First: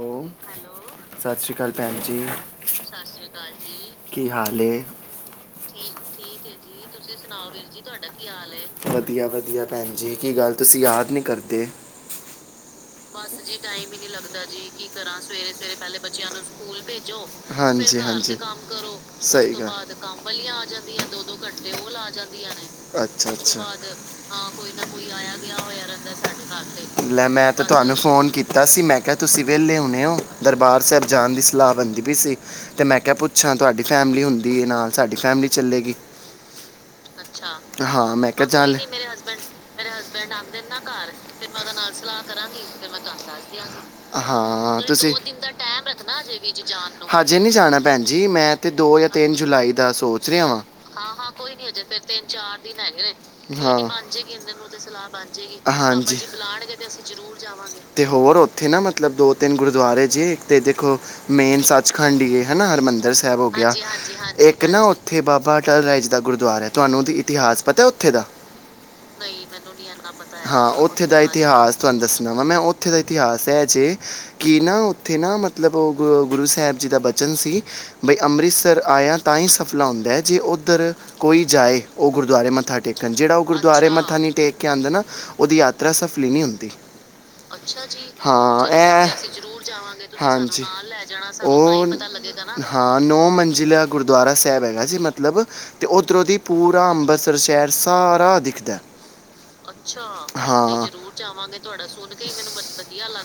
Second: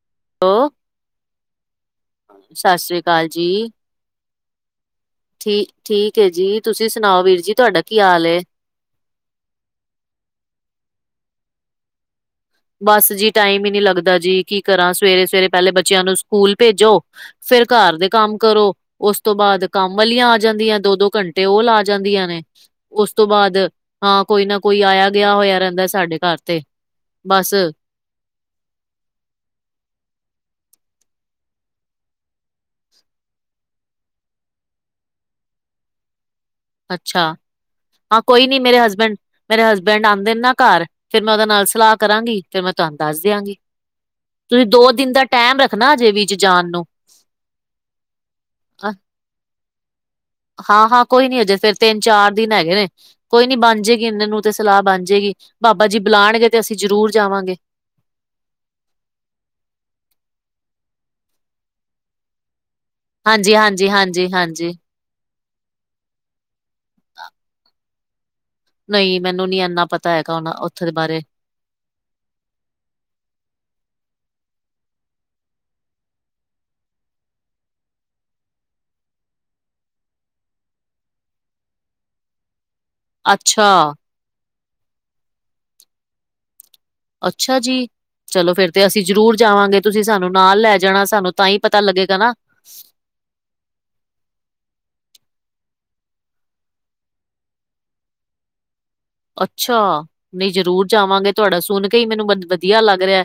ਔ ਹੈਲੋ ਸਤਿ ਸ਼੍ਰੀ ਅਕਾਲ ਭੈਣ ਜੀ, ਸਤਿ ਸ੍ਰੀ ਸਤ ਸ਼੍ਰੀ ਕਾਲ ਜੀ। ਕੀ ਹਾਲ ਐ। ਠੀ ਠੀਕ ਐ ਜੀ, ਤੁਸੀਂ ਸੁਣਾਓ ਵੀਰ ਜੀ ਤੁਹਾਡਾ ਕੀ ਹਾਲ ਏ। ਵਧੀਆ ਵਧੀਆ ਭੈਣ ਜੀ ਕੀ ਗੱਲ ਤੁਸੀਂ ਯਾਦ ਨ੍ਹੀਂ ਕਰਦੇ। ਬਸ ਜੀ ਟਾਈਮ ਈ ਨੀਂ ਲੱਗਦਾ ਜੀ ਕਿ ਕਰਾਂ ਸਵੇਰੇ-ਸਵੇਰੇ ਪਹਿਲੇ ਬੱਚਿਆਂ ਨੂੰ ਸਕੂਲ ਭੇਜੋ, ਫੇਰ ਘਰ ਦੇ ਕੰਮ ਕਰੋ ਉਸ ਤੋਂ ਬਾਅਦ ਬਾਅਦ ਕੰਮ ਵਾਲੀਆਂ ਆ ਜਾਂਦੀਆਂ ਦੋ-ਦੋ ਘੰਟੇ ਉਹ ਲਾ ਜਾਂਦੀਆਂ ਨੇਂ। ਅੱਛਾ ਅੱਛਾ ਉਸ ਤੋਂ ਬਾਅਦ ਹਾਂ ਕੋਈ ਆਇਆ ਗਿਆ ਹੋਇਆ ਰਹਿੰਦਾ ਸਾਡੇ ਘਰ ਤੇ ਲੈ ਬਸ ਤੇ ਤੁਹਾਨੂੰ ਫੋਨ ਕੀਤਾ ਸੀ ਮੈਂ ਕਿਹਾ ਵੇਹਲੇ ਹੁਣੇ ਔ ਦਰਬਾਰ ਸਾਹਿਬ ਜਾਣ ਦੀ ਸਲਾਹ ਬਣਦੀ ਪਈ ਸੀ ਤੇ ਮੈਂ ਕਿਹਾ ਪੁੱਛਾਂ ਤੁਹਾਡੀ ਫੈਮਿਲੀ ਹੁੰਦੀ ਦੀ ਨਾਲ ਸਾਡੀ ਫੈਮਿਲੀ ਚੱਲੇਗੀ। ਅੱਛਾ ਹਾਂ, ਮੈਂ ਕੋਈ ਕਿਹਾ ਨੀਂ ਚੱਲ ਮੇਰੇ ਹਸਬੈਂਡ ਮੇਰੇ ਹਸਬੈਂਡ ਆਂਦੇ ਨੇ ਨਾਂ ਘਰ ਫਿਰ ਮੈਂ ਨਾਲ ਸਲਾਹ ਕਰਾਂਗੀ ਤੇ ਮੈਂ ਤੁਹਾਨੂੰ ਦੱਸ ਦਿਆਂਗੀ। ਹਾਂ ਦੋ ਦਿਨ ਤੁਸੀਂ ਦਾ ਟਾਈਮ ਰੱਖਣਾ ਅਜੇ ਵਿੱਚ ਜਾਣ ਨੂੰ। ਹਜੇ ਨੀਂ ਜਾਣਾ ਭੈਣ ਜੀ ਮੈਂ ਤੇ ਦੋ ਤਿੰਨ ਜੁਲਾਈ ਦਾ ਸੋਚ ਰਿਹਾ ਵਾਂ ਹਾਂ ਹਾਂ, ਕੋਈ ਨੀਂ ਹਜੇ ਫੇਰ ਤਿੰਨ-ਚਾਰ ਦਿਨ ਹੈਗੇ ਨੇਂ ਕੋਈ ਨੀਂ ਤੁਹਾਡੀ ਹਾਂ ਬਣ ਜਏਗੀ ਇਹਨਾਂ ਨੂੰ ਤੇ ਸਲਾਹ ਬਣ ਜਏਗੀ। ਹਾਂਜੀ ਬਾਬਾ ਜੀ ਬੁਲਾਣਗੇ ਤਾਂ ਅਸੀਂ ਜਰੂਰ ਜਾਵਾਂਗੇ। ਤੇ ਹੋਰ ਉੱਥੇ ਮਤਲਬ ਦੋ-ਤਿੰਨ ਗੁਰਦੁਆਰੇ ਜੇ ਇੱਕ ਤੇ ਦੇਖੋ ਮੇਨ ਸੱਚਖੰਡ ਹੀ ਏ ਹਨਾਂ। ਹਰਿਮੰਦਰ ਸਾਹਿਬ ਹੋ ਗਿਆ ਇੱਕ ਹਾਂਜੀ-ਹਾਂਜੀ-ਹਾਂਜੀ-ਹਾਂਜੀ ਨਾ ਉੱਥੇ ਬਾਬਾ ਟ ਰਾਜ ਦਾ ਗੁਰਦੁਆਰਾ ਐ ਤੁਹਾਨੂੰ ਉਹ ਇਤਿਹਾਸ ਪਤਾ ਹੈ ਉੱਥੇ ਦਾ ਨਹੀਂ ਮੈਨੂੰ ਨੀ ਇੰਨਾ ਪਤਾ ਹੈਗਾ ਉਹਨਾਂ ਹਾਂ ਦੇ ਉੱਥੇ ਦਾ ਬਾਰੇ ਇਤਿਹਾਸ ਤੁਹਾਨੂੰ ਦੱਸਣਾ ਵਾ ਮੈਂ ਉੱਥੇ ਦਾ ਇਤਿਹਾਸ ਦੱਸਿਆ ਜੇ ਕਿ ਨਾ ਉੱਥੇ ਨਾਂ ਮਤਲਬ ਉਹ ਗ ਗੁਰੂ ਸਾਹਿਬ ਜੀ ਦਾ ਬਚਨ ਸੀ ਬਈ ਅੰਮ੍ਰਿਤ ਅੰਮ੍ਰਿਤਸਰ ਆਇਆ ਤਾਂ ਹੀ ਸਫਲਾ ਹੁੰਦਾ ਐ ਜੇ ਉੱਧਰ ਕੋਈ ਜਾਏ ਉਹ ਗੁਰਦੁਆਰੇ ਮੱਥਾ ਟੇਕ ਜਿਹੜਾ ਉਹ ਗੁਰਦੁਆਰੇ ਅੱਛਾ, ਮੱਥਾ ਨਹੀਂ ਟੇਕ ਕੇ ਆਉਂਦਾ ਨਾਂ ਉਹਦੀ ਯਾਤਰਾ ਸਫਲੀ ਨਹੀਂ ਹੁੰਦੀ। ਅੱਛਾ ਜੀ। ਚਲੋ ਹਾਂ ਫੇਰ ਤੇ ਅਸੀਂ ਇਹ ਜ਼ਰੂਰ ਜਾਵਾਂਗੇ ਤੁਸੀਂ ਸਾਨੂੰ ਨਾਲ ਹਾਂਜੀ। ਹਾਂਜੀ ਲੈ ਜਾਣਾ ਸਾਨੂੰ ਤਾਂ ਹੀ ਉਹ- ਪਤਾ ਲੱਗੇਗਾ ਨਾਂ। ਹਾਂ ਨੌ ਉਹ ਮੰਜ਼ਿਲਾ ਗੁਰਦੁਆਰਾ ਸਾਹਿਬ ਹੈਗਾ ਜੀ ਮਤਲਬ ਮਤਲਬ ਤੇ ਓਧਰੋਂ ਦੀ ਪੂਰਾ ਅੰਮ੍ਰਿਤਸਰ ਸ਼ਹਿਰ ਸਾਰਾ ਦਿਖਦਾ। ਅੱਛਾ। ਨਹੀਂ ਜ਼ਰੂਰ ਜਰੂਰ ਜਾਵਾਂਗੇ ਤੁਹਾਡਾ ਹੀ ਸੁਣ ਕੇ ਵਧ ਮੈਨੂੰ ਮ ਵਧੀਆ ਲੱਗ ਰਿਹਾ।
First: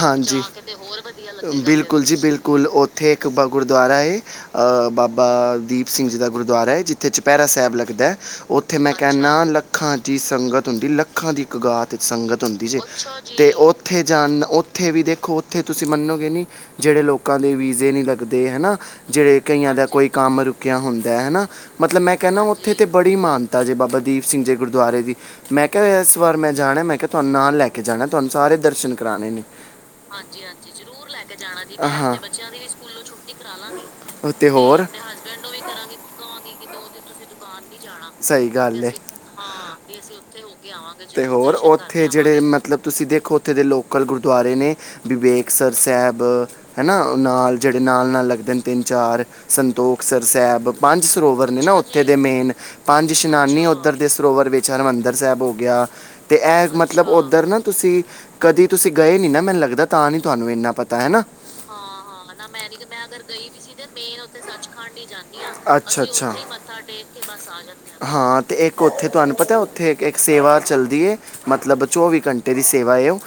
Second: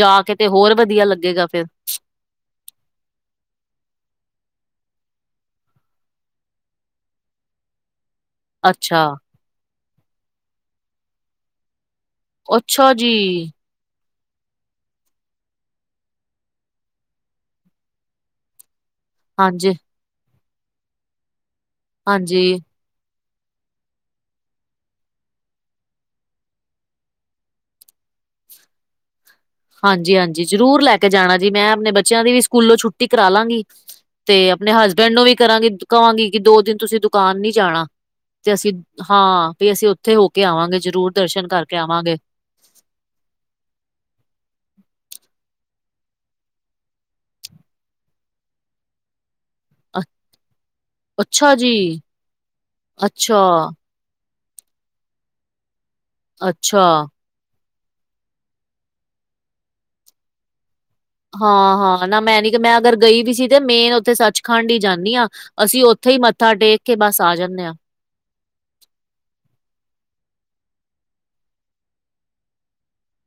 ਜਾ ਕੇ ਹਾਂਜੀ, ਤੇ ਹੋਰ ਵਧੀਆ ਲੱਗੇਗਾ ਫੇਰ ਬਿਲਕੁਲ ਜੀ ਬਿਲਕੁਲ ਓਥੇ ਇੱਕ ਗੁਰਦੁਆਰਾ ਏ ਬਾਬਾ ਦੀਪ ਸਿੰਘ ਜੀ ਦਾ ਗੁਰਦੁਆਰਾ ਐ ਜਿੱਥੇ ਚੁਪਹਿਰਾ ਸਾਹਿਬ ਲੱਗਦਾ। ਉੱਥੇ ਮੈਂ ਅੱਛਾ, ਕਹਿੰਦਾ ਲੱਖਾਂ ਦੀ ਸੰਗਤ ਹੁੰਦੀ ਲੱਖਾਂ ਦੀ ਕ ਗਾਤ ਸੰਗਤ ਹੁੰਦੀ ਜੇ ਅੱਛਾ ਜੀ! ਤੇ ਉਹ ਉੱਥੇ ਜਾਣ ਉੱਥੇ ਵੀ ਦੇਖੋ ਉੱਥੇ ਤੁਸੀਂ ਮੰਨੋਗੇ ਨੀਂ ਜਿਹੜੇ ਲੋਕਾਂ ਦੇ ਵੀਜ਼ੇ ਨਹੀਂੀ ਲੱਗਦੇ ਹਨਾਂ। ਜਿਹੜੇ ਕਈਆਂ ਦਾ ਕੋਈ ਕੰਮ ਰੁਕਿਆ ਹੁੰਦਾ ਹਨਾਂ ਮਤਲਬ ਮੈਂ ਕਹਦਾ ਹਾਂਜੀ-ਹਾਂਜੀ। ਉੱਥੇ ਤੇ ਬੜੀ ਮਾਨ ਜੇ ਬਾਬਾ ਦੀਪ ਸਿੰਘ ਜੇ ਗੁਰਦੁਆਰੇ ਦੀ ਮੈਂ ਕਿਹਾ ਇਸ ਵਾਰ ਮੈਂ ਜਾਣਾ, ਮੈਂ ਕਿਹਾ ਤੁਹਾਨੂੰ ਨਾਲ ਲੈ ਕੇ ਜਾਣਾ ਤੁਹਾਨੂੰ ਸਾਰੇ ਦਰਸ਼ਨ ਕਰਾਣੇ ਨੇਂ। ਹਾਂਜੀ ਹਾਂਜੀ। ਜ਼ਰੂਰ ਲੈ ਕੇ ਜਾਣਾ ਜੀ ਮੈਂ ਆਪਣੇ ਹਾਂ। ਬੱਚਿਆਂ ਦੀ ਵੀ ਸਕੂਲੋਂ ਛੁੱਟੀ ਕਰਾ ਲਾਂਗੀ ਤੇ ਆਪਣੇ ਹਸਬੈਂਡ ਨੂੰ ਵੀ ਕਰਾਂਗੀ ਕਹਵਾਂਗੀ ਕਿ ਦੋ ਦਿਨ ਤੁਸੀਂ ਦੁਕਾਨ ਨੀ ਜਾਣਾ ਤੇ ਅਸੀਂ ਹਾਂ ਹਾਂ ਵੀ ਅਸੀਂ ਉਥੇ ਹੋ ਕੇ ਆਵਾਂਗੇ ਜਰੂਰ ਦਰਸ਼ਨ ਕਰਕੇ ਆਵਾਂਗੇ। ਤੇ ਹੋਰ ਉੱਥੇ ਜਿਹੜੇ ਮਤਲਬ ਤੁਸੀਂ ਦੇਖੋ ਉੱਥੇ ਦੇ ਲੋਕਲ ਗੁਰਦੁਆਰੇ ਨੇਂ ਵਿਵੇਕਸ ਸਾਹਿਬ ਹਨਾਂ ਨਾਲ ਜਿਹੜੇ ਨਾਲ-ਨਾਲ ਲੱਗਦੇ ਨੇਂ। ਤਿੰਨ ਚਾਰ ਅ ਸੰਤੋਖਸ ਸਾਹਿਬ ਪੰਜ ਸਰੋਵਰ ਅੱਛਾ ਨੇਂ ਜੀ ਨਾਂ ਉੱਥੇ ਦੇ ਮੇਨ ਪੰਜ ਸਨਾਨ ਈ ਅੱਛਾ-ਅੱਛਾ। ਉੱਧਰ ਦੇ ਸਰੋਵਰ ਵਿੱਚ ਹਰਿਮੰਦਰ ਸਾਹਿਬ ਹੋ ਗਿਆ ਤੇ ਇਹ ਮਤਲਬ ਉੱਧਰ ਨਾ ਤੁਸੀਂ ਕਦੀ ਤੁਸੀਂ ਗਏ ਨਈਂ ਨਾਂ ਮੈਨੂੰ ਲੱਗਦਾ ਤਾਂ ਨਹੀਂ ਤੁਹਾਨੂੰ ਇੰਨਾਂ ਹਾਂ ਹਾਂ, ਨਾਂ ਮੈਂ ਨੀ ਮੈਂ ਅਗਰ ਗਈ ਵੀ ਸੀ ਤੇ ਮੇਨ ਉੱਥੇ ਸੱਚਖੰਡ ਹੀ ਜਾਂਣੀ ਆਂ ਅਸੀਂ ਅਸੀਂ ਉਥੇ ਮੱਥਾ ਟੇਕ ਕੇ ਬਸ ਆ ਜਾਣੇ ਆਂ। ਹਾਂ ਤੇ ਇੱਕ ਉੱਥੇ ਤੁਹਾਨੂੰ ਪਤਾ ਓਥੇ ਸੇਵਾ ਚੱਲਦੀ ਐ, ਮਤਲਬ ਚੌਵੀ ਘੰਟੇ ਦੀ ਸੇਵਾ ਐ ਉਹ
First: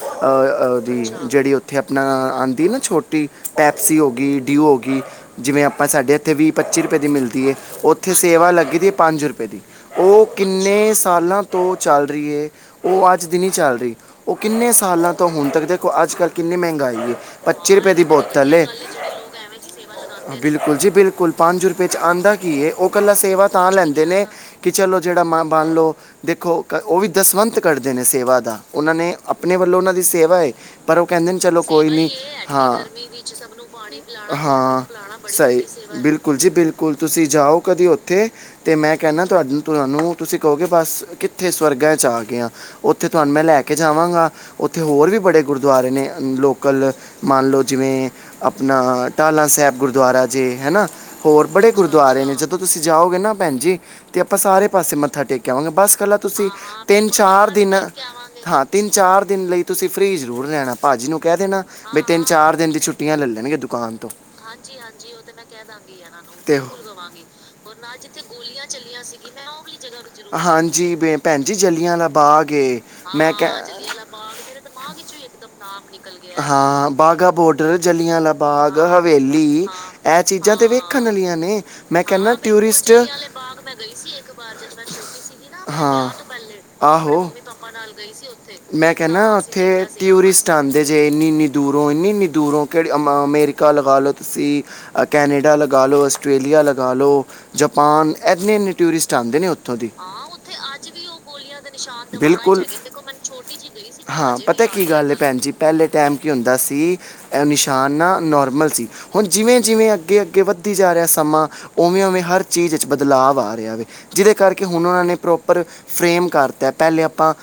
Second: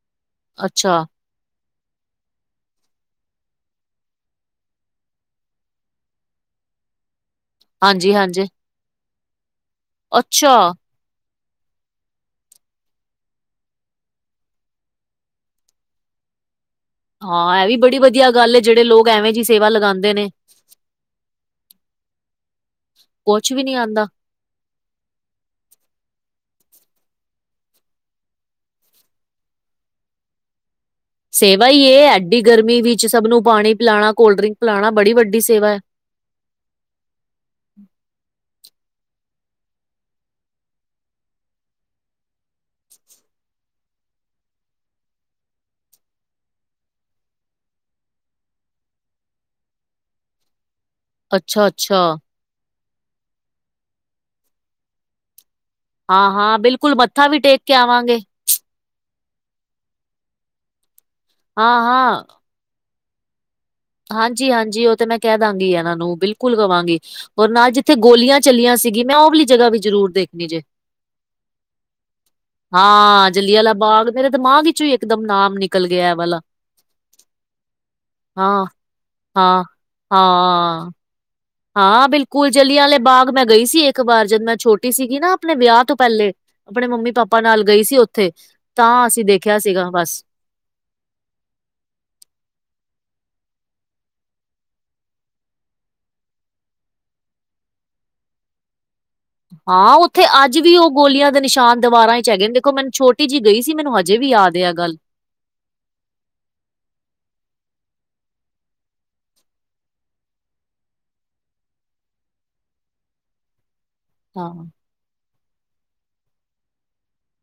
ਅੱਛਾ ਉਹਦੀ ਜਿਹੜ ਉੇ ਇੱਥੇ ਆਪਣਾ ਆਂਦੀ ਨਾ ਛੋਟੀ ਪੈਪਸੀ ਹੋ ਗਈ ਡਿਊ ਹੋ ਗਈ ਜਿਵੇਂ ਆਪਾਂ ਸਾਡੇ ਇੱਥੇ ਵੀਅ ਪਚ ਪੱਚੀ ਰੁਪਏ ਦੀ ਮਿਲਦੀ ਐ, ਉੱਥੇ ਹਾਂਜੀ-ਹਾਂਜੀ। ਸੇਵਾ ਲੱਗੀ ਦੀ ਪੰਜ ਰੁਪਏ ਦੀ ਉਹ ਅੱਛਾ ਕਿੰਨੇ ਸਾਲਾਂ ਤੋਂ ਚੱਲ ਰਹੀ ਹੈ, ਔ ਅੱਜ ਦੀ ਨੀ ਚੱਲ ਰਹੀ, ਔ ਕਿੰਨੇ ਸਾਲਾਂ ਤੋਂ ਹੁਣ ਤੱਕ, ਦੇਖੋ ਅੱਜਕੱਲ ਕਿੰਨੀ ਮਹਿੰਗਾਈ ਹਾਂ ਇਹ ਪੱਚੀ ਵੀ ਰੁਪਏ ਬੜੀ ਦੀ ਵਧੀਆ ਬੋਤਲ ਗੱਲ ਏ ਐ, ਜਿਹੜੇ ਲੋਕ ਐਵੇਂ ਜੀ ਸੇਵਾ ਲਗਾਉਂਦੇ ਨੇ ਬਿਲਕੁਲ ਜੀ ਬਿਲਕੁਲ, ਪੰਜ ਰੁਪਏ ਚ ਆਉਂਦਾ ਕੀ ਹੈ, ਔ ਕੱਲਾ ਸੇਵਾ ਕੁਛ ਵੀ ਤਾਂ ਨੀ ਆਉਂਦਾ। ਲੈਂਦੇ ਨੇ ਕਿ ਚਲੋ ਜਿਹੜਾ ਮਾਂਹ ਬਨ ਲੋ, ਦੇਖੋ ਔ ਵੀ ਦਸਵੰਤ ਕਢਦੇ ਨੇ ਸੇਵਾ ਦਾ, ਉਹਨਾਂ ਨੇ ਆਪਣੇ ਵੱਲੋਂ ਉਹਨਾਂ ਦੀ ਸੇਵਾ ਏ। ਪਰ ਉਹ ਕਹਿੰਦੇ ਨੇ ਚਲੋ ਸੇਵਾ ਹੀ ਕੋਈ ਇਹ ਨੀ, ਐਡੀ ਹਾਂ ਗਰਮੀ ਵਿੱਚ ਸਭ ਨੂੰ ਪਾਣੀ ਪਿਲਾਣਾ ਕੋਲਡ ਡਰਿੰਕ ਹਾਂ ਪਿਲਾਣਾ ਬੜੀ ਵੱਡੀ ਸਹੀ। ਸੇਵਾ ਹੈ। ਬਿਲਕੁਲ ਜੀ ਬਿਲਕੁਲ ਤੁਸੀਂ ਜਾਓ ਕਦੇ ਉੱਥੇ, ਤੇ ਮੈਂ ਕਹਿੰਦਾ ਤੁਹਾਾਨੂੰ ਤੁਹਾਨੂੰ, ਤੁਸੀਂ ਕਹੋਗੇ ਬਸ ਕਿੱਥੇ ਸਵਰਗਾਂ 'ਚ ਆ ਗਏ ਹਾਂ, ਉੱਥੇ ਤੁਹਾਨੂੰ ਮੈਂ ਲੈ ਕੇ ਜਾਵਾਂਗਾ ਉੱਥੇ ਹੋਰ ਵੀ ਬੜੇ ਗੁਰਦੁਆਰੇ ਨੇ ਲੋਕਲ ਮੰਨ ਲੋ ਜਿਵੇਂ ਆਪਣਾ ਟਲ ਹਿਲਾਂ ਸਾਹਿਬ ਗੁਰਦੁਆਰਾ ਜੇ, ਹੈਨਾ। ਹੋਰ ਅੱਛਾ ਬੜੇ ਅੱਛਾ ਗੁਰੂਦੁਆਰੇ ਨੇ, ਜਦੋਂ ਤੁਸੀਂ ਜਾਓਗੇ ਨਾ ਭੈਣ ਜੀ, ਤੇ ਆਪਾਂ ਸਾਰੇ ਪਾਸੇ ਮੱਥਾ ਟੇਕ ਕਵਾਂਗੇ ਬਸ ਕੱਲਾ ਹਾਂ ਤੁਸੀਂ ਹਾਂ ਬਿਲਕੁਲ ਤਿੰਨ ਮੱਥਾ ਵੀ ਚਾਰ ਟੇਕ ਕੇ ਦਿਨ, ਆਵਾਂਗੇ ਹਾਂ ਤਿੰਨ ਚਾਰ ਦਿਨ ਲਈ ਤੁਸੀਂ ਫ੍ਰੀ ਜ਼ਰੂਰ ਲੈਣਾ, ਭਾਜੀ ਨੂੰ ਕਹਿ ਦੇਣਾ ਹਾਂ ਬਈ ਤਿੰਨ ਹਾਂ ਚਾਰ ਦਿਨ ਦੀ ਛੁੱਟੀਆਂ ਲੈ ਲੈਣਗੇ। ਦੁਕਾਨ ਤੋਂ ਹਾਂਜੀ ਹਾਂਜੀ ਉਹ ਤੇ ਮੈਂ ਕਹਿ ਦਾਂਗੀ ਇਹਨਾਂ ਨੂੰ, ਬਿਲਕੁਲ ਤੇ- ਕਵਾਂਗੀ ਰ ਨਾਲ ਜਿੱਥੇ ਗੋਲੀਆਂ ਚੱਲੀਆਂ ਸੀਗੀ ਮੈਂ ਉਹ ਵਾਲਲੀ ਜਗ੍ਹਾ ਵੀ ਜ਼ਰੂਰ ਜਾਵਾਂਗੀ। ਦੇਖਣੀ ਜੇ, ਹਾਂਜੀ ਬੇ- ਭੈਣ ਜੀ ਜੱਲੀਆਂ ਵਾਲਾ ਬਾਗ ਏ ਹਾਂ ਮੈਂ ਕਹਿ ਜਲੀਆਂਵਾਲਾ ਬਾਗ। ਮੇਰੇ ਦਿਮਾਗ ਵਿੱਚ ਹੀ ਇੱਕਦਮ ਨਾਮ ਨਿਕਲ ਗਿਆ ਹੈ, ਏ ਵਾਲਾ, ਹਾਂ ਬਾਗਾ ਬਾਰਡਰ ਜੱਲੀਆਂ ਵਾਲਾ ਹਾਂ ਬਾਗ ਹਾਂ ਹਵੇਲੀ, ਇਹ ਚੀਜ਼ਾਂ ਤੇ ਹਾਂ ਵੇਖਣ ਵਾਲੀਆਂ ਨੇ ਮੈਂ ਹਾਂ ਕਹਿੰਦਾ ਬਿਲਕੁਲ ਟੂਰਿਸਟ ਜਲਿਆਂਲੇ ਬਾਗ ਮੈਂ ਗਈ ਸੀ ਇੱਕ ਵਾਰ, ਜਦ ਮੈਂ ਛੋਟੀ ਸੀਗੀ ਨਾ, ਆਪਣੇ ਵਿਆਹ ਤੋਂ ਹਾਂ। ਪਹਿਲੇ ਆਪਣੇ ਮੰਮੀ ਆਹੋ। ਪਾਪਾ ਨਾਲ ਗਈ ਸੀ ਉੱਥੇ। ਤਾਂ ਮੈਂ ਕਹਿਣਾ ਅਸੀਂ ਦੇਖਿਆ ਉੱਥੇ ਸੀਗਾ ਬਸ ਟੂਰਿਸਟ ਆਂਦੇ ਜੇ ਇਨੀ ਇੰਨੀ ਦੂਰੋਂ, ਇੰਨੀ ਇੰਨੀ ਦੂਰੋਂ ਕਿ ਮ ਅਮਰੀਕਾ ਲਗਾ ਲੋ ਤੁਸੀਂ, ਕੈਨੇਡਾ ਲਗਾ ਲੋ, ਆਸਟ੍ਰੇਲੀਆ ਲਗਾ ਲੋ, ਜਪਾਨ ਇੰਨੇ ਇੰਨੇ ਟੂਰਿਸਟ ਹਾਂ ਉੱਥੇ ਅੱਜ ਵੀ ਉਹ ਗੋਲੀਆਂ ਦੇ ਨਿਸ਼ਾਨ ਦੀਵਾਰਾਂ ਚ ਹੈਗੇ ਨੇ, ਬਿਲਕੁਲ। ਦੇਖੋ ਮੈਨੂੰ ਛੋਟੀ ਜਿਹੀ ਗਈ ਸੀ ਮੈਨੂੰ ਹਜੇ ਵੀ ਹਾਂ, ਯਾਦ ਹੈ ਪਤਾ ਆ ਕੀ ਗੱਲ ਹੈ ਭੈਣ ਜੀ, ਪਹਿਲੇ ਟਾਈਮ ਕੀ ਹੁੰਦਾ ਸੀ ਨਿਸ਼ਾਨ ਨਾ ਨੋਰਮਲ ਸੀ, ਹੁਣ ਜਿਵੇਂ ਜਿਵੇਂ ਅੱਗੇ ਅੱਗੇ ਵੱਧਦੀ ਜਾ ਰਿਹਾ ਸਮਾਂ, ਉਵੇਂ ਉਵੇਂ ਹਰ ਚੀਜ਼ ਵਿੱਚ ਬਦਲਾਵ ਆ ਰਿਹਾ ਵੇ। ਜਿਹਦੇ ਹਾਂ ਕਰਕੇ ਹੁਣ ਉਹਨਾਂ ਨੇ ਪ੍ਰੋਪਰ ਫਰੇਮ ਕਰ ਤਾ ਐ, ਪਹਿਲੇ ਆਪਾਂ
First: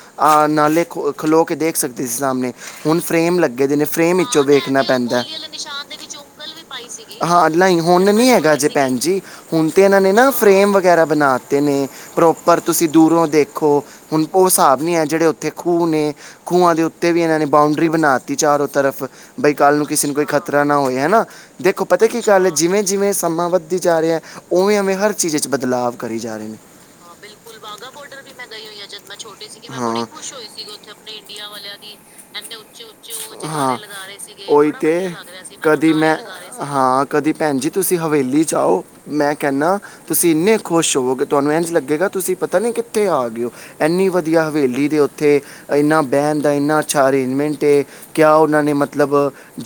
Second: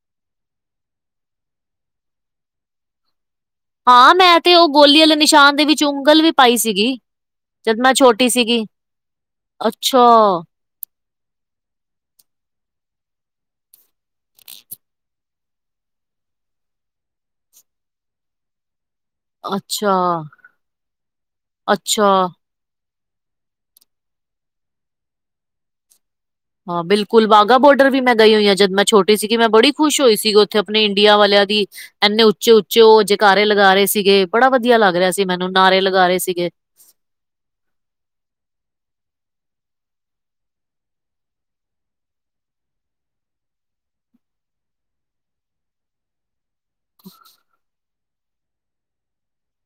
ਨਾਲੇ ਖਲੋ ਕੇ ਦੇਖ ਸਕਦੇ ਸੀ ਸਾਹਮਣੇ, ਹੁਣ ਫਰੇਮ ਲੱਗੇ ਐਦੇ ਲਈ ਹਾਂ ਫਰੇਮ ਵਿਚ ਮੈਂ ਤੇ ਉਹ ਵੇਖਣਾ ਗੋਲੀ ਵਾਲੇ ਪੈਦਾ ਐ, ਗੋਲੀਆਂ ਦੇ ਵਿੱਚ ਨਿਸ਼ਾਨ ਦੇ ਵਿਚ ਉਂਗਲ ਪਾਈ ਵੀ ਪਈ ਸੀਗੀ। ਹਾਂ ਨਹੀਂ ਜਦ ਮੈਂ ਹੁਣ ਨਹੀ ਛੋਟੀ ਹੈਗਾ ਸੀਗੀ ਜੇ ਭੈਣ ਜੀ, ਹੁਣ ਤੇ ਇਹਨਾਂ ਅੱਛਾ ਨੇ ਨਾ ਫਰੇਮ ਵਗੈਰਾ ਬਣਾਤੇ ਨੇ। ਪ੍ਰੋਪਰ ਤੁਸੀਂ ਦੂਰੋਂ ਦੇਖੋ, ਹੁਣ ਉਹ ਹਿਸਾਬ ਨਹੀਂ ਹੈ ਜਿਹੜੇ ਉੱ ਉੱਥੇ ਖੂਹ ਨੇ, ਖੂਹਾਂ ਦੇ ਉੱਤੇ ਵੀ ਇਹਨਾਂ ਨੇ ਬਾਊਂਡਰੀ ਬਣਾ ਦਿੱਤੀ ਚਾਰੋਂ ਤਰਫ। ਬਈ ਕੱਲ ਨੂੰ ਅੱਛਾ ਕਿਸੇ ਨੂੰ ਕੋਈ ਖ਼ਤਰਾ ਨਾ ਹੋਏ ਹੈਨਾ, ਦੇਖੋ ਪਤਾ ਅੱਛਾ ਕੀ ਕੱਲ ਜਿਵੇਂ ਜਿਵੇਂ ਸਮਾਂ ਵੱਧਦੀ ਜਾ ਰਿਹਾ ਹੈ, ਉਵੇਂ ਉਵੇਂ ਹਰ ਚੀਜ਼ ਵਿੱਚ ਬਦਲਾਵ ਕਰੀ ਜਾ ਰਹੇ ਨੇ ਹਾਂ ਬਿਲਕੁਲ ਵਾਗਾ ਬੋਰਡਰ ਵੀ ਮੈਂ ਗਈ ਹੋਈ ਆਂ, ਜਦ ਮੈਂ ਛੋਟੀ ਸੀਗੀ, ਮੈਂ ਬੜੀ ਖੁਸ਼ ਹੋਈ। ਸੀ ਉੱਥੇ ਆਪਣੇ ਇੰਡੀਆ ਵਾਲਿਆਂ ਦੀ ਇੰਨੇ ਉੱਚੇ ਉੱਚੇ ਔ ਜਕਾਰੇ ਹਾਂ, ਲਗਾ ਰਹੇ ਸੀਗੇ, ਬੜਾ ਉਹੀ ਵਧੀਆ ਤੇ ਲੱਗ ਰਿਹਾ ਸੀ। ਮੈਨੂੰ ਨਾਅਰੇ ਕਦੀ ਲਗਾ ਮੈਂ, ਰਹੇ ਸੀਗੇ ਹਾਂ ਕਦੀ ਭੈਣ ਜੀ ਤੁਸੀਂ ਹਵੇਲੀ ਜਾਔ, ਮੈਂ ਕਹਿੰਨਾ, ਤੁਸੀਂ ਇੰਨੇ ਖੁਸ਼ ਹੋਵੋਗੇ ਤੁਹਾਨੂੰ ਇੰਝ ਲੱਗੇਗਾ ਤੁਸੀਂ ਪਤਾ ਨੀ ਕਿੱਥੇ ਆ ਗਏ ਹੋ, ਇੰਨੀ ਵਧੀਆ ਹਵੇਲੀ ਦੇ ਔਥੇ ਇੰਨਾ ਬਹਿਣ ਦਾ ਇੰਨਾ ਅੱਛਾ ਅਰੇਂਜਮੈਂਟ ਏ। ਕਿਆ ਉਹਨਾਂ ਨੇ ਮਤਲਬ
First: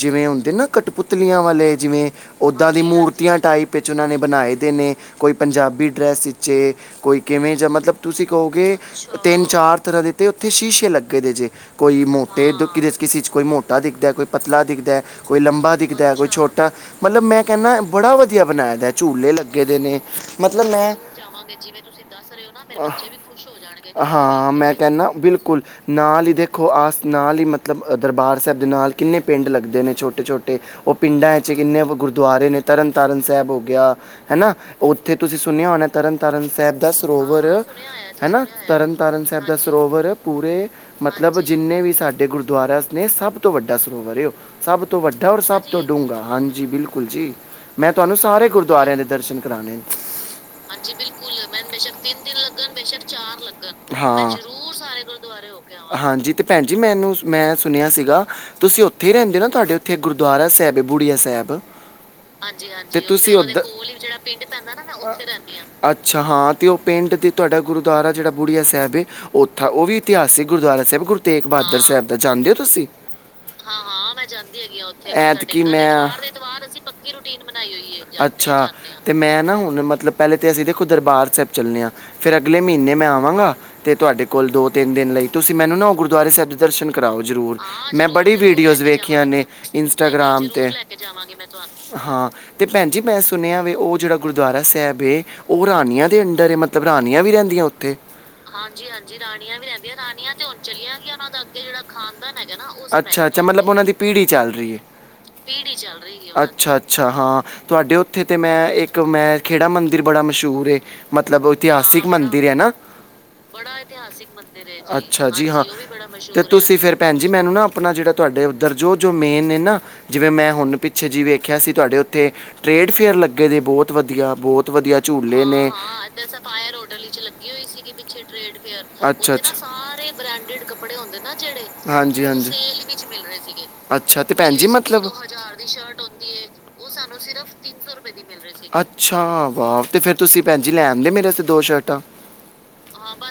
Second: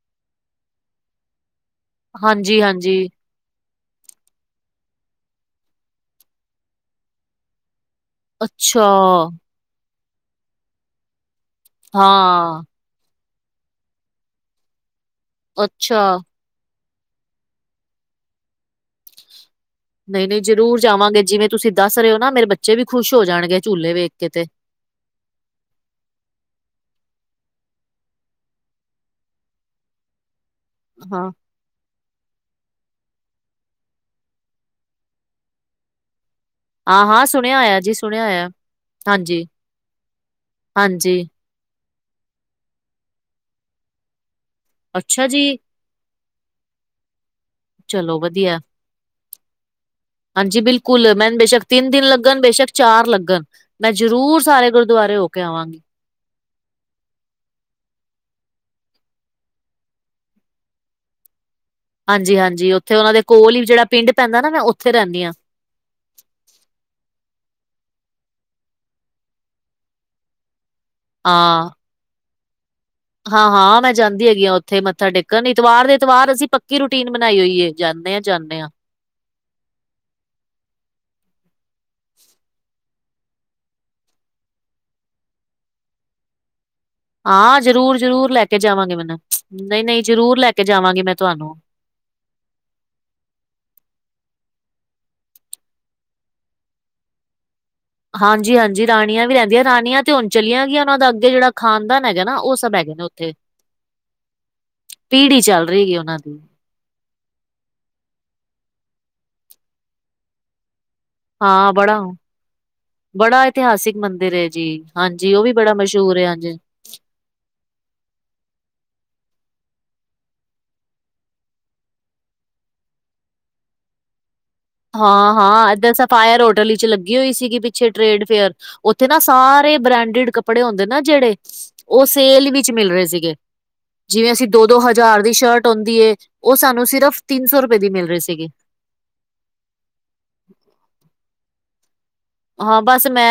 ਜਿਵੇਂ ਹੁੰਦੇ ਨਾ ਕਟਪੁਤਲੀਆਂ ਵਾਲੇ ਜਿਵੇਂ ਹਾਂਜੀ ਔਦਾਂ ਦੀ ਹਾਂਜੀ ਮੂਰਤੀਆਂ ਟਾਈਪ ਵਿੱਚ ਉਹਨਾਂ ਨੇ ਬਣਾਏ ਦੇ ਨੇ ਕੋਈ ਪੰਜਾਬੀ ਡਰੈਸ ਵਿੱਚ ਏ, ਕੋਈ ਕਿਵੇਂ ਜਾਂ ਮਤਲਬ ਤੁਸੀਂ ਕਹੋਗੇ ਅੱਛਾ ਤਿੰਨ ਚਾਰ ਤਰ੍ਹਾਂ ਦੇ ਤੇ ਉੱਥੇ ਸ਼ੀਸ਼ੇ ਲੱਗੇ ਦੇ ਜੇ, ਕੋਈ ਮੋਟੇ ਹਾਂ ਕਿਸੇ ਚ ਕੋਈ ਮੋਟਾ ਦਿਖਦਾ ਕੋਈ ਪਤਲਾ ਦਿਖਦਾ, ਕੋਈ ਲੰਬਾ ਅੱਛਾ ਦਿਖਦਾ, ਕੋਈ ਛੋਟਾ ਮਤਲਬ ਮੈਂ ਕਹਿਿੰਦਾ ਬੜਾ ਵਧੀਆ ਬਣਾਏ ਦਾ, ਝੂਲੇ ਲੱਗੇ ਦੇ ਨੇ, ਨਹੀਂ ਨਹੀਂ ਮਤਲਬ ਜ਼ਰੂਰ ਮੈਂ ਜਾਵਾਂਗੇ ਜਾਵਾਗੇ, ਜਿਵੇਂ ਤੁਸੀਂ ਦੱਸ ਰਹੇ ਹੋ ਨਾ ਮੇਰੇ ਵੀ ਬੱਚੇ ਖੁਸ਼ ਹੋ ਜਾਣਗੇ ਝੂਲੇ ਵੇਖ ਖੁਸ਼ ਕੇ ਤੇ ਹਾਂਆਂ, ਮੈਂ ਕਹਿੰਨ ਨਾ ਬਿਲਕੁਲ। ਨਾਲ ਹੀ ਦੇਖੋ ਆਸ ਨਾਲ ਹੀ ਮਤਲਬ ਦਰਬਾਰ ਸਾਹਿਬ ਦੇ ਨਾਲ ਕਿੰਨੇ ਪਿੰਡ ਲੱਗਦੇ ਨੇ। ਛੋਟੇ-ਛੋਟੇ ਉਹ ਹਾਂ ਪਿੰਡਾਂ ਚ ਕਿੰਨੇ ਕੁ ਗੁਰਦੁਆਰੇ ਨੇ ਤਰਨ ਤਾਰਨ ਸਾਹਿਬ ਹੋ ਗਿਆ, ਹੇਨਾ। ਉੱਥੇ ਤੁਸੀਂ ਸੁਣਿਆ ਹੋਣਾ ਤਰਨ ਤਰਨ ਸਾਹਿਬ ਦਾ ਹਾਂ ਹਾਂ ਸਰੋਵਰ ਸੁਣਿਆ ਹੋਇਆ ਜੀ ਸੁਣਿਆ ਹਨਾ ਹੋਇਆ ਤਰਨ ਤਾਰਨ ਹਾਂਜੀ ਸਾਹਿਬ ਦਾ ਸਰੋਵਰ ਪੂਰੇ, ਹਾਂਜੀ ਮਤਲਬ ਜਿੰਨੇ ਵੀ ਸਾਡੇ ਗੁਰਦੁਆਰਾ ਨੇ ਸਭ ਤੋਂ ਵੱਡਾ ਸਰੋਵਰ ਏ ਔ, ਸਭ ਤੋਂ ਅੱਛਾ ਵੱਡਾ ਔਰ ਜੀ ਸਭ ਤੋਂ ਢੂੰਗਾ। ਹਾਂਜੀ, ਬਿਲਕੁਲ ਜੀ ਮੈਂ ਤੁਹਾਨੂੰ ਚਲੋ ਸਾਰੇ ਵਧੀਆ ਗੁਰਦੁਆਰਿਆਂ ਦੇ ਦਰਸ਼ਨ ਹਾਂਜੀ ਬਿਲਕੁਲ, ਮੈ ਬੇਸ਼ੱਕ ਤਿੰਨ ਦਿਨ ਲੱਗਣ ਬੇਸ਼ੱਕ ਚਾਰ ਲੱਗਣ ਹਾ ਦੁਰ ਸਾਰੇ ਗੁਰਦਵਾਰੇ ਹੋ ਕੇ ਆਵਾਂਗੇ, ਹਾਂਜੀ। ਭੈਣ ਜੀ ਮੈਨੂੰ, ਮੈਂ ਸੁਣਿਆ ਸੀਗਾ ਤੁਸੀਂ ਉੱਥੇ ਹੀ ਰਹਿੰਦੇ ਹੋ ਨਾ, ਤੁਹਾਡੇ ਉੱਥੇ ਗੁਰਦੁਆਰਾ ਸਾਹਿਬ ਏ ਬੂੜੀਆ ਸਾਹਿਬ? ਹਾੰਜੀ-ਹਾੰਜੀ, ਤੇ ਤੁਸੀਂ ਔਧਰ, ਉਹ ਦੇ ਕੋਲ ਹੀ ਜਿਹੜਾ ਪਿੰਡ ਪੈਂਦਾ ਨਾ ਮੈਂ ਉੱਥੇ ਰਹਿਨੀ ਹਾਂ, ਅੱਛਾ ਹ ਉਹ ਪਿੰਡ ਦੇ ਤੁਹਾਡਾ ਗੁਰਦੁਆਰਾ ਜਿਹੜਾ ਬੁੜੀਆ ਸਾਹਿਬ ਹੈ ਉੱਥਾ ਉਹ ਵੀ ਇਤਿਹਾਸਿਕ ਗੁਰਦੁਆਰਾ ਸਾਹਿਬ ਗੁਰੂ ਤੇਗ ਹਾਂ। ਬਹਾਦਰ ਸਾਹਿਬ ਦਾ ਜਾਂਦੇ ਹੋ ਤੁਸੀਂ? ਹਾਂ-ਹਾਂ, ਮੈਂ ਹਾਂ ਜਾਂਦੀ ਹੈਗੀ ਉੱਥੇ ਆਂ ਮੱਥਾ ਉਥੇ, ਟੇਕਣ ਇਤਕੀ ਇਤਵਾਰ ਮੈਂ, ਹਾਂ ਮੈਂ ਐਤਵਾਰ ਦੇ ਇਤਵਾਰ ਐਤਵਾਰ ਅਸੀਂ ਪੱਕੀ ਰੂਟੀਨ ਹੈ ਬਣਾਈ ਹੋਈ ਜਾਂਦੇ ਹਾਂ ਏ। ਜਾਂਦੇ ਅੱਛਾ, ਹਾਂ। ਤੇ ਮੈਂ ਨਾ ਹੁਣ ਮਤਲਬ ਪਹਿਲੇ ਤੇ ਅਸੀਂ ਦੇਖੋ ਦਰਬਾਰ ਸਾਹਿਬ ਚੱਲਨੇ ਹਾਂ। ਫੇਰ ਅਗਲੇ ਮਹੀਨੇ ਮੈਂ ਆਵਾਂਗਾ ਤੇ ਤੁਹਾਡੇ ਕੋਲ ਦੋ-ਤਿੰਨ ਦਿਨ ਲਈ, ਤੁਸੀਂ ਮੈਨੂੰ ਨਾ ਗੁਰਦੁਆਰੇ ਸਾਹਿਬ ਦੇ ਦਰਸ਼ਨ ਕਰਾਓ ਜਰੂਰ, ਹਾਂ ਮੈਂ ਜ਼ਰੂਰ-ਜ਼ਰੂਰ ਬੜੀ ਲੈ ਕੇ ਵੀਡੀਓਜ਼ ਜਾਵਾਂਗੇ ਮੈਨੂੰ ਵੇਖੀਆਂ ਨੇ ਨਹੀਂ-ਨਹੀਂ ਜ਼ਰੂਰ ਇੰਸਟਾਗ੍ਰਾਮ ਲੈ ਕੇ ਤੇ। ਜਾਵਾਂਗੀ ਮੈਂ ਤੁਹਾਨੂੰ। ਹਾਂ ਤੇ ਭੈਣ ਜੀ ਮੈਂ ਸੁਣਿਆ ਵੇ ਉਹ ਜਿਹੜਾ ਗੁਰਦੁਆਰਾ ਸੀ ਹੈ ਬੇ, ਉਹ ਰਾਣੀਆਂ ਦੇ ਅੰਡਰ ਏ? ਮਤਲਬ ਰਾਣੀਆਂ ਵੀ ਰਹਿੰਦੀਆਂ ਉੱਥੇ। ਹਾਂਜੀ-ਹਾਂਜੀ। ਜੇ ਰਾਣੀਆਂ ਵੀ ਰਹਿੰਦੀਆਂ, ਰਾਣੀਆਂ ਤੇ ਹੁਣ ਚਲੀਆਂ ਗਿਯਾਂ। ਓਨਾਂਦਾ ਅੱਗੇ ਜਿਹਾ ਖਾਨਦਾਨ ਹੈਗਾ ਨਾ। ਅਛਾ- ਅੱਛਾ ਮਤਲਥ ੳਨਾਂ ਦਾ ਪਿ ਪਿੜੀ ਚਲ ਰਹੀ ਏ। ਪੀੜ੍ਹੀ ਚੱਲ ਪੀੜੀ ਹੈਗੀ ਚਲ ਰਹੀ ਉਹਨਾਂ ਏ। ਦੀ ਅੱਛਾ-ਅੱਛਾ ਹਾਂ, ਤੁਹਾਡੇ ਉੱਥੇ ਤੇ ਮੈਂ ਇੱਕ ਇੱਕ ਮੈਂ ਖੇਹੜਾ ਮੰਦਿਰ ਬੜਾ ਮਸ਼ਹੂਰ ਏ ਮਤਲਬ ਹਾਂ ਬੜਾ ਇਤਿਹਾਸਿਕ ਮੰਦਿਰ ਹੈ ਨਾ। ਬੜਾ ਇਤਿਹਾਸਿਕ ਮੰਦਿਰ ਹੇ ਜੀ। ਹਾਂਜੀ ਓ ਵੀ ਬੜਾ ਮਸ਼ਹੂਰ ਹੈ। ਅੱਛਾ, ਅੱਛਾ ਜੀ ਹਾਂ। ਤੇ ਤੁਸੀਂ ਫੇਰ ਭੈਣ ਜੀ ਮੈਨੂੰ ਨਾ ਆਪਣਾ ਜਿਹੜਾ ਤੁਹਾਡੇ ਉਧਰ ਜੋ ਜੋ ਮੇਨ ਨੇ ਨਾ ਜਿਵੇਂ ਮੈਂ ਹੁਣ ਪਿੱਛੇ ਜਿ ਵੇਖਿਆ ਸੀ, ਤੁਹਾਡੇ ਉੱਥੇ ਟ੍ਰੇਡ ਫੇਅਰ ਲੱਗੇ ਦੇ ਬਹੁਤ ਵਧ ਦੀਆ ਬਹੁਤ ਵਧੀਆ ਝੂਲੇ ਹਾਂ ਨੇ ਹਾਂ-ਹਾਂ, ਇਦਰ ਸਫਾਇਰ ਹੋਟਲ ਇਚ ਲੱਗੀ ਹੋਈ ਸੀਗੀ। ਪਿੱਛੇ ਟ੍ਰੇਡ ਫੇਅਰ ਉੱਥੇ ਨਾ ਸਾਰੇ ਬ੍ਰਾਂਡਿਡ ਕੱਪੜੇ ਹੁੰਦੇ ਨਾ ਜਿਹੜੇ, ਉਹ ਹਾਂਜੀ ਸੇਲ ਹਾਂਜੀ ਵਿੱਚ ਮਿਲ ਰਹੇ ਸੀਗੇ। ਅੱਛਾ ਜਿਵੇਂ ਤੇ ਅਸੀਂ ਭੈਣ ਜੀ ਜਿਹੜੀ ਦੋ-ਦੋ ਮਤਲਬ ਹਜ਼ਾਰ ਦੀ ਸ਼ਰਟ ਆਉਂਦੀ ਏ, ਉਹ ਸਾਨੂੰ ਸਿਰਫ਼ ਤਿੰਨ ਸੌ ਰੁਪਏ ਦੀ ਮਿਲ ਰਹੀ ਸੀਗੀ। ਅੱਛਾ। ਫੇਰ ਤੁਸੀਂ ਭੈਣ ਜੀ ਲੈ ਆਂਦੇ ਮੇਰੇ ਵਾਸਤੇ ਦੋ ਸ਼ਰਟਾਂ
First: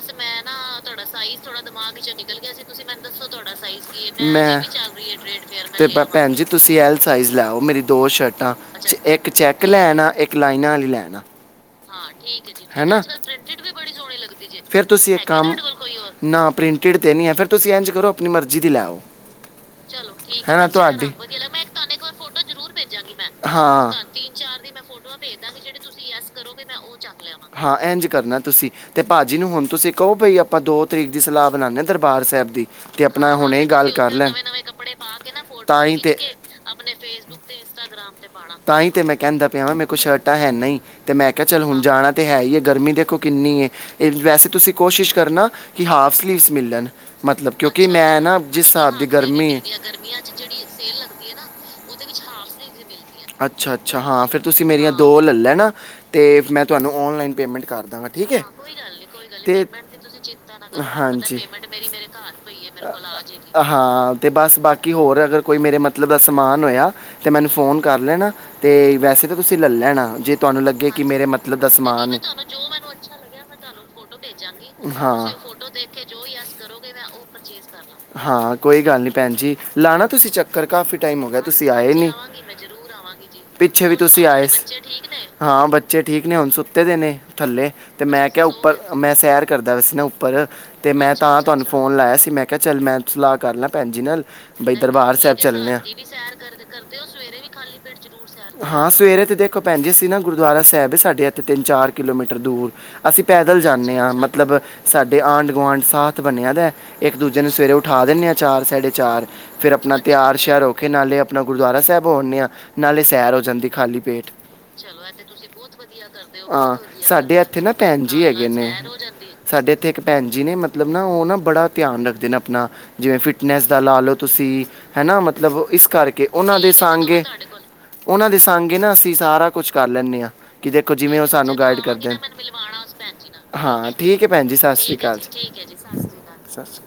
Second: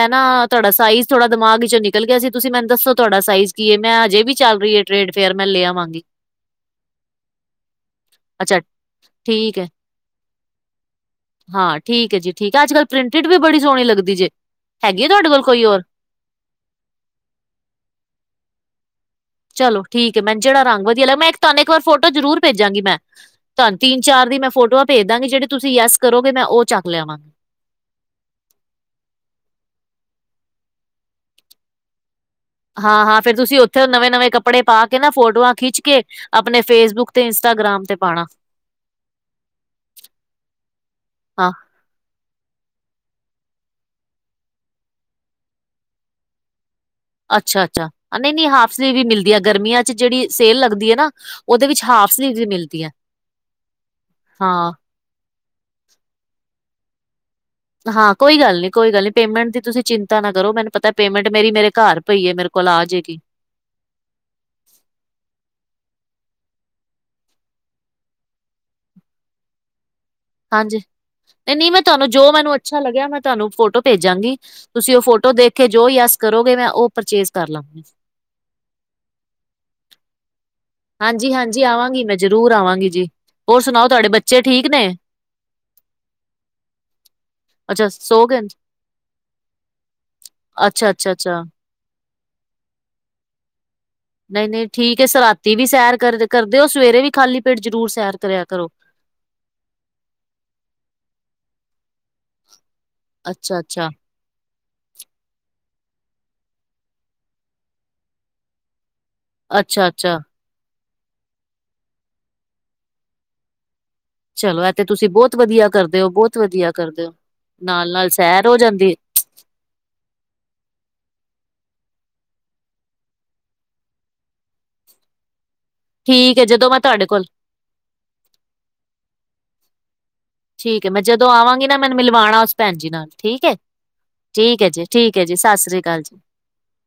ਨਾਂ, ਤੁਹਾਡਾ ਸਾਈਜ਼ ਥੋੜਾ ਦਿਮਾਗ ਈਚੋਂ ਨਿਕਲ ਗਿਆ ਸੀ। ਤੁਸੀਂ ਮੈਨੂੰ ਦੱਸੋ ਤੁਹਾਡਾ ਸਾਈਜ਼ ਕੀ ਹੈ? ਮੈਂ ਹਜੇ ਵੀ ਚੱਲ ਰਹੀ ਹੈ ਟ੍ਰੇਡ ਫੇਅਰ ਮੈਂ ਲੈ ਤੇ ਆਵਾਂਗੀ ਭੈਣ ਜੀ ਤੁਸੀਂ ਐਲ ਸਾਈਜ਼ ਲੈ ਆਔ ਮੇਰੀ ਦੋ ਸ਼ਰਟਾਂ, ਅੱਛਾ ਇੱਕ ਠੀਕ ਚੈੱਕ ਹੈ ਲੈ ਆਣਾ ਇੱਕ ਲਾਈਨਾਂ ਆਲੀ ਲੈ ਏਣਾ। ਹਾਂ ਠੀਕ ਹੈ, ਜੀ ਠੀਕ ਹੈ। ਤੇ ਅੱਜ-ਕੱਲ ਪ੍ਰਿੰਟਿਡ ਵੀ ਬੜੀ ਸੋਹਣੀ ਲੱਗਦੀ ਜੇ। ਫੇਰ ਤੁਸੀਂ ਇੱਕ ਕੰਮ, ਹੌਰੀ ਤੁਹਾਡੇ ਕੋਲ ਕੋਇ ਹੋਰ? ਨਾ ਪ੍ਰਿੰਟਿਡ ਤੇ ਨਹੀਂ ਹੈ। ਫਿਰ ਤੁਸੀਂ ਇੰਂਝ ਕਰੋ ਆਪਣੀ ਮਰਜ਼ੀ ਦੀ ਲੈ ਆਔ। ਚਲੋ, ਠੀਕ ਹੈ। ਮੈਨੂੰ ਜਿਹੜਾ ਰੰਗ ਵਧੀਆ ਲੱਗ, ਮੈਂ ਤੁਹਾਨੂੰ ਇੱਕ ਵਾਰ ਫੋਟੋ ਜਰੂਰ ਭੇਜਾਂਗੀ ਮੈਂ। ਤੁਹਾਨ ਹਾਂ ਤਿੰਨ-ਚਾਰ ਆਪ ਦੀ ਮੈਂ ਫੋਟੋਆਂ ਭੇਜ ਦਾਂਗੀ। ਜਿਹੜੀ ਤੁਸੀਂ ਯੱਸ ਕਰੋਗੇ ਮੈਂ ਉਹ ਚੱਕ ਲਿਆਵਾਂਗੀ। ਹਾਂ, ਇੰਝ ਕਰਨਾ ਤੁਸੀਂ। ਤੇ ਭਾਜੀ ਨੂੰ ਹੁਣ ਤੁਸੀਂ ਕਹੋ ਭਈ ਆਪਾਂ ਦੋ ਤਰੀਕ ਦੀ ਸਲਾਹ ਬਣਾਉਾਨਦੇ ਆਂ ਦਰ ਹਾਂ-ਹਾਂ, ਫੇਰ ਤੁਸੀਂ ਉੱਥੇ ਨਵੇਂ-ਨਵੇਂ ਕੱਪੜੇ ਪਾ ਕੇ ਨਾ, ਫੋਟੋਆਂ ਖਿੱਚ ਕੇ ਆਪਣੇ ਫੇਸਬੁੱਕ ਤੇ ਇੰਸਟਾਗ੍ਰਾਮ ਤੇ ਪਾਣਾ। ਤਾਂ ਹੀ ਤੇ ਮੈਂ ਕਹਿੰਦਾ ਪਿਆ ਵਾਂ ਮੇਰੇ ਕੋ ਸ਼ਰਟਾਂ ਹੈ ਨਹੀਂ। ਤੇ ਮੈਂ ਕਿਹਾ ਹਾਂ ਚੱਲ ਹੁਣ ਜਾਣਾ ਹੈ ਹੀ ਹੈ ਗਰਮੀ ਦੇਖੋ ਕਿੰਨੀ ਹੈ ਇਹ। ਵੈਸੇ ਤੁਸੀਂ ਕੋਸ਼ਿਸ਼ ਕਰਨਾ ਕਿ ਹਾਫ ਸਲੀਵਸ ਮਿਲਣ ਮਤਲਬ ਅੱਛਾ-ਅੱਛਾ, ਕਿਉਂਕਿ ਮੈਂ ਨਾ ਨਹੀਂ-ਨਹੀਂ ਜਿਸ ਹਾਫ ਸਲੀਵਸ ਹਿਸਾਬ ਵੀ ਦੀ ਸਲੀਵ ਮਿਲਦੀ ਆ। ਗਰਮੀ ਹੈ ਗਰਮੀਆਂ ਚ ਜਿਹੜੀ ਸੇਲ ਲੱਗਦੀ ਹੈ ਨਾ ਉਹਦੇ ਵਿੱਚ ਹ ਹਾਫ ਸਲੀਵਜ਼ ਵੀ ਮਿਲਦੀਆਂ। ਅੱਛਾ-ਅੱਛਾ ਹਾਂ, ਫੇਰ ਤੁਸੀਂ ਮੇਰੀਆਂ ਦੋ ਲੈ ਲੈ ਤੇ ਮੈਂ ਤੁਹਾਨੂੰ ਓਨਲਾਈਨ ਪੇਮੈਂਟ ਕਰ ਦਾਂਗਾ। ਹਾਂ ਠੀਕ ਕੋਈ ਹੈ? ਗੱਲ ਨੀ ਕੋਈ ਗੱਲ ਨੀ ਪੇਮੈਂਟ ਤੇ- ਦੀ ਤੇ ਤੁਸੀਂ ਚਿੰਤਾ ਨਾ ਕਰੋ। ਮੈਨੂੰ ਪਤਾ ਪੇਮੈਂਟ ਮੇਰੀ ਮੇਰੇ ਘਰ ਪਈਏ, ਮੇਰੇ ਕੋਲ ਆ ਜਾਏਗੀ। ਹਾਂ, ਤੇ ਬਸ ਬਾਕੀ ਹੋਰ ਅਗਰ ਕੋਈ ਮੇਰੇ ਮਤਲਬ ਦਾ ਸਮਾਨ ਹੋਇਆ ਤੇ ਮੈਨੂੰ ਫੋਨ ਕਰ ਲੈਣਾ ਤੇ ਵੈਸੇ ਤਾਂ ਤੁਸੀਂ ਲੈ ਲੈਣਾ। ਜੇ ਤੁਹਾਨੂੰ ਹਾਂਜੀ, ਲੱਗੇ ਕਿ ਮੇਰੇ ਮਤਲਬ ਦਾ ਨਹੀਂ ਨਹੀਂ-ਨਹੀਂ। ਮੈਂ ਨਹੀਂ ਸਮਾਨ ਤੁਹਾਨੂੰ ਹੈ ਜੋ ਮੈਨੂੰ ਅੱਛਾ ਲੱਗਿਆ ਮੈਂ ਤੁਹਾਨੂੰ ਫੋਟੋ ਭੇਜਾਂਗੀ। ਤੁਸੀਂ ਉਹ ਫੋਟੋ ਦੇਖ ਕੇ ਜੋ ਹੀ ਅਸ ਕਰੋਗੇ ਮੈਂ ਉਹ ਪਰਚੇਜ਼ ਕਰ ਲਾਂਗੀ। ਹਾਂ ਹਾਂ ਕੋਈ ਗੱਲ ਨਹੀਂ ਭੈਨ ਜੀ ਲਾਉਣਾ ਤੁਸੀਂ ਚੱਕ ਕਰ ਕਾਫੀ ਟਾਈਮ ਹੋ ਹਾਂਜੀ ਗਿਆ ਹਾਂਜੀ ਤੁਸੀਂ ਆਏ ਆਵਾਂਗੀ ਨੀ ਮੈਂ ਜ਼ਰੂਰ ਆਵਾਂਗੀ ਜੀ ਹੋਰ ਪਿੱਛੇ ਸੁਣਾਓ ਵੀ ਤੁਹਾਡੇ ਤੁਸੀਂ ਬੱਚੇ ਆਏ ਠੀਕ ਸੀ। ਨੇ ਹਾਂ, ਬੱਚੇ ਠੀਕ ਨੇ। ਹੁਣ ਸੁੱਤੇ ਦੇ ਨੇ ਥੱਲੇ ਅੱਛਾ ਤੇ ਸੋ ਮੈਂ ਕ ਗਏ ਨੇ? ਉੱਪਰ, ਮੈਂ ਸੈਰ ਕਰਦਾ ਵ ਨਾ ਸੀ ਉੱਪਰ ਅੱਛਾ ਤੇ ਅੱਛਾ ਮੈਂ ਤਾਂ ਅੱਛਾ ਤੁਹਾਨੂੰ ਫੋਨ ਲਾਇਆ ਸੀ। ਮੈਂ ਕਿਆ ਚੱਲ ਮੈਂ ਸਲਾਹ ਕਰ ਲਾਂ। ਭੈਨ ਜੀ ਨਾਲ ਨਹੀਂ ਨਹੀਂ ਬਈ ਠੀਕ ਹੈ ਦਰਬਾਰ ਸਾਹਿਬ ਰਾਤੀ ਵੀ ਚੱਲਨੇ ਆ ਸੈਰ ਕਰ ਕਰਦੇ ਹੋ ਸਵੇਰੇ ਵੀ ਖਾਲੀ ਪੇਟ ਜ਼ਰੂਰ ਸੈਰ ਕਰਿਆ ਕਰੋ ਹਾਂ ਸਵੇਰੇ ਤੇ ਦੇਖੋ ਭੈਨ ਜੀ ਅਸੀਂ ਨਾ ਗੁਰਦੁਆਰਾ ਸਾਹਿਬ ਏ ਸਾਡੇ ਇੱਥੇ ਤਿੰਨ ਚਾਰ ਕਿਲੋਮੀਟਰ ਦੂਰ ਅਸੀਂ ਪੈਦਲ ਅੱਛਾ ਅੱਛਾ ਜਾਂਨੇ ਆ ਮਤਲਬ ਸਾਡੇ ਆਂਢ ਗੁਆਂਢ ਸਾਥ ਬਨਿਆ ਦਾ ਇੱਕ ਦੂਜੇ ਨਾਲ ਸਵੇਰੇ ਉਠਾ ਦਿੰਨੇ ਆ ਚਾਰ ਸਾਡੇ ਚਾਰ ਫਿਰ ਅੱਛਾ ਆਪਣਾ ਅੱਛਾ ਤਿਆਰ ਸ਼ਿਆਰ ਖੇ ਨਾਲੇ ਆਪਨਾ ਗੁਰਦੁਆਰਾ ਸਾਹਿਬ ਹੋ ਆਨੇ ਆ ਨਾਲੇ ਸੈਰ ਹੋ ਜਾਂਦੀ ਖਾਲੀ। ਚਲੋ ਇਹ ਤੇ ਤੁਸੀਂ ਬਹੁਤ ਵਧੀਆ ਕਰਦੇ ਹੋ ਬਹੁਤ ਵਧੀਆ ਕਰਦੇ ਹੋ ਸਾਡੇ ਇੱਥੇ ਨਾ ਨਾਲ ਭੈਨ ਨਾਲ ਜੀ ਸੈਰ ਹੈਗੇ ਹੋ ਨੇ ਜਾਂਦੀ ਹੈ। ਸਾਡੇ ਇੱਥੇ ਇੱਕ ਭੈਨ ਜੀ ਨੇ ਮਤਲਬ ਨਾ ਉਹ ਨਾ ਬੜਾ। ਧਿਆਨ ਰੱਖਦੇ ਨੇ ਅਪਨਾ ਜਿਵੇਂ ਫਿਟਨੈਸ ਦਾ ਲਾ ਲਓ ਤੁਸੀਂ ਹੈ ਨਾ ਮਤ ਮਤਲਬ ਇਸ ਕਰਕੇ ਠੀਕ ਹੈ ਉਹਨਾਂ ਜਦੋਂ ਦੇ ਮੈਂ ਤੁਹਾਡੇ ਸਾਂਗੇ ਕੋਲ ਉਹਨਾਂ ਦੇ ਸਾਂਗੇ ਨਾ ਅਸੀਂ ਸਾਰਾ ਕੁਛ ਕਰ ਲੈਂਨੇ ਆ। ਕਿ ਠੀਕ ਏ ਦੇਖੋ ਮੈਂ ਜਿਵੇਂ ਉਹ ਜਦੋਂ ਠੀਕ ਹੈ। ਸਾਨੂੰ ਆਵਾਂਗੀ ਨਾ ਗਾਈਡ ਮੈਨੂੰ ਕਰਦੇ ਨੇ ਮਿਲਵਾਣਾ ਉਸ ਭੈਣ ਜੀ ਨਾਲ ਠੀਕ ਏ ਹਾਂ ਹੈ ਹੈ ਭੈਣ ਠੀਕ ਏ ਸਤਿ ਜੀ ਸ਼੍ਰੀ ਹੈ ਠੀਕ ਅਕਾਲ ਏ ਜੀ ਸਤਿ ਸ੍ਰੀ ਕਾਲ ਜੀ। [inaudible] ਸਤਿ ਸ਼੍ਰੀ ਅਕਾਲ